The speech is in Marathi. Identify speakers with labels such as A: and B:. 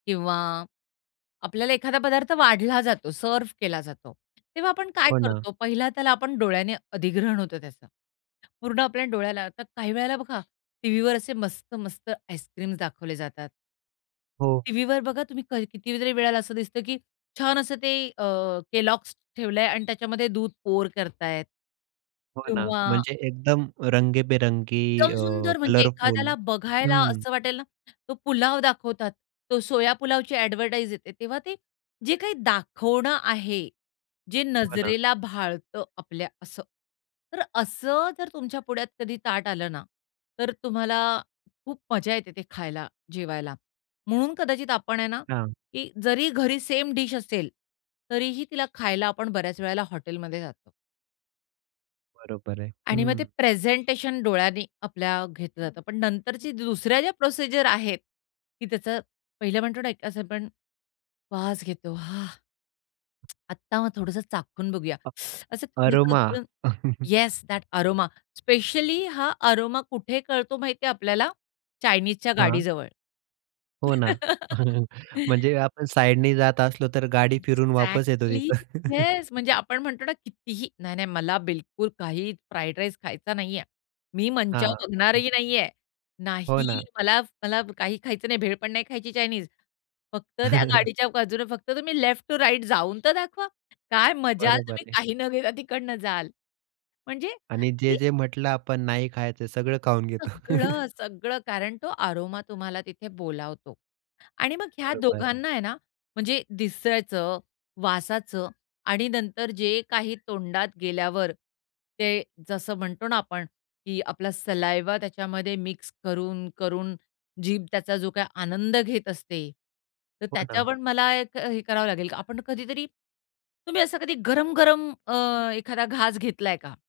A: किंवा आपल्याला एखादा पदार्थ वाढला जातो, सर्व्ह केला जातो. तेव्हा आपण काय
B: हो ना.
A: करतो? पहिला त्याला आपण डोळ्याने अधिग्रहण होतं त्याचं. पूर्ण आपल्या डोळ्याला. आता काही वेळेला बघा, टीव्हीवर असे मस्त-मस्त आईस्क्रीम्स दाखवले जातात.
B: हो.
A: टीव्हीवर बघा तुम्ही, कधी कितीतरी वेळेला असं दिसतं की छान असं ते अ, केलॉग्स ठेवलंय अन् त्याच्यामध्ये दूध पोअर करतायेत
B: हो ना,
A: किंवा
B: म्हणजे एकदम रंगीबेरंगी
A: एकदम
B: अ,
A: सुंदर म्हणजे
B: कलरफुल
A: एखाद्याला बघायला
B: हं.
A: असं वाटेल ना, तो पुलाव दाखवतात. तो सोया पुलावची ॲडव्हर्टाईज येते तेव्हा ते जे काही दाखवणं आहे, जे
B: हो ना.
A: नजरेला भाळतं आपल्या असं, तर असं जर तुमच्या पुढ्यात कधी ताट आलं ना, तर तुम्हाला खूप मजा येते ते खायला, जेवायला. म्हणून कदाचित आपण आहे ना,
B: हां.
A: की जरी घरी सेम डिश असेल, तरीही तिला खायला आपण बऱ्याच वेळेला हॉटेलमध्ये जातो.
B: बरोबर आहे.
A: आणि मग ते
B: हं.
A: प्रेझेंटेशन डोळ्यांनी आपल्या घेतलं जातं, पण नंतरच्या दुसऱ्या ज्या प्रोसिजर आहेत, की त्याचं पहिलं म्हणतो ना, असं पण वास घेतो हां. आत्ता मग थोडंसं चाखून बघूया,
B: अ,
A: असं थोडंसं
B: अरोमा.
A: उचलून, येस, दॅट अरोमा, स्पेशली हा अरोमा कुठे कळतो माहिती आहे आपल्याला? चायनीजच्या
B: हां.
A: गाडीजवळ.
B: हो ना. म्हणजे आपण साइडनी जात असलो, तर गाडी फिरून वापस येतो
A: एक्झॅक्टली
B: तिथं.
A: येस म्हणजे आपण म्हणतो ना कितीही नाही-नाही मला बिलकुल काही फ्राईड राईस खायचा नाहीये, मी मंचाऊ
B: हां, हं.
A: बघणारही नाहीये,
B: हो
A: नाही
B: ना.
A: मला मला काही खायचं नाही, भेळ पण नाही खायची चायनीज. फक्त त्या गाडीच्या बाजूने फक्त तुम्ही लेफ्ट टू राईट जाऊन तर दाखवा काय मजाल
B: बरोबर
A: तुम्ही
B: आहे.
A: काही न घेता तिकडनं जाल म्हणजे
B: आणि
A: की
B: जे-जे म्हटलं आपण नाही खायचं सगळं खाऊन घेतो.
A: सगळं, सगळं, कारण तो अरोमा तुम्हाला तिथे बोलावतो आणि मग ह्या
B: बरोबर.
A: दोघांना आहे ना म्हणजे दिसायचं, वासाचं आणि नंतर जे काही तोंडात गेल्यावर, ते जसं म्हणतो ना आपण की आपला सलाईव्हा त्याच्यामध्ये मिक्स करून, करून जीभ त्याचा जो काही आनंद घेत असते. तर
B: हो ना.
A: त्याच्यावर मला एक हे करावं लागेल. आपण कधीतरी तुम्ही असं कधी गरम-गरम अ, एखादा घास घेतलाय का?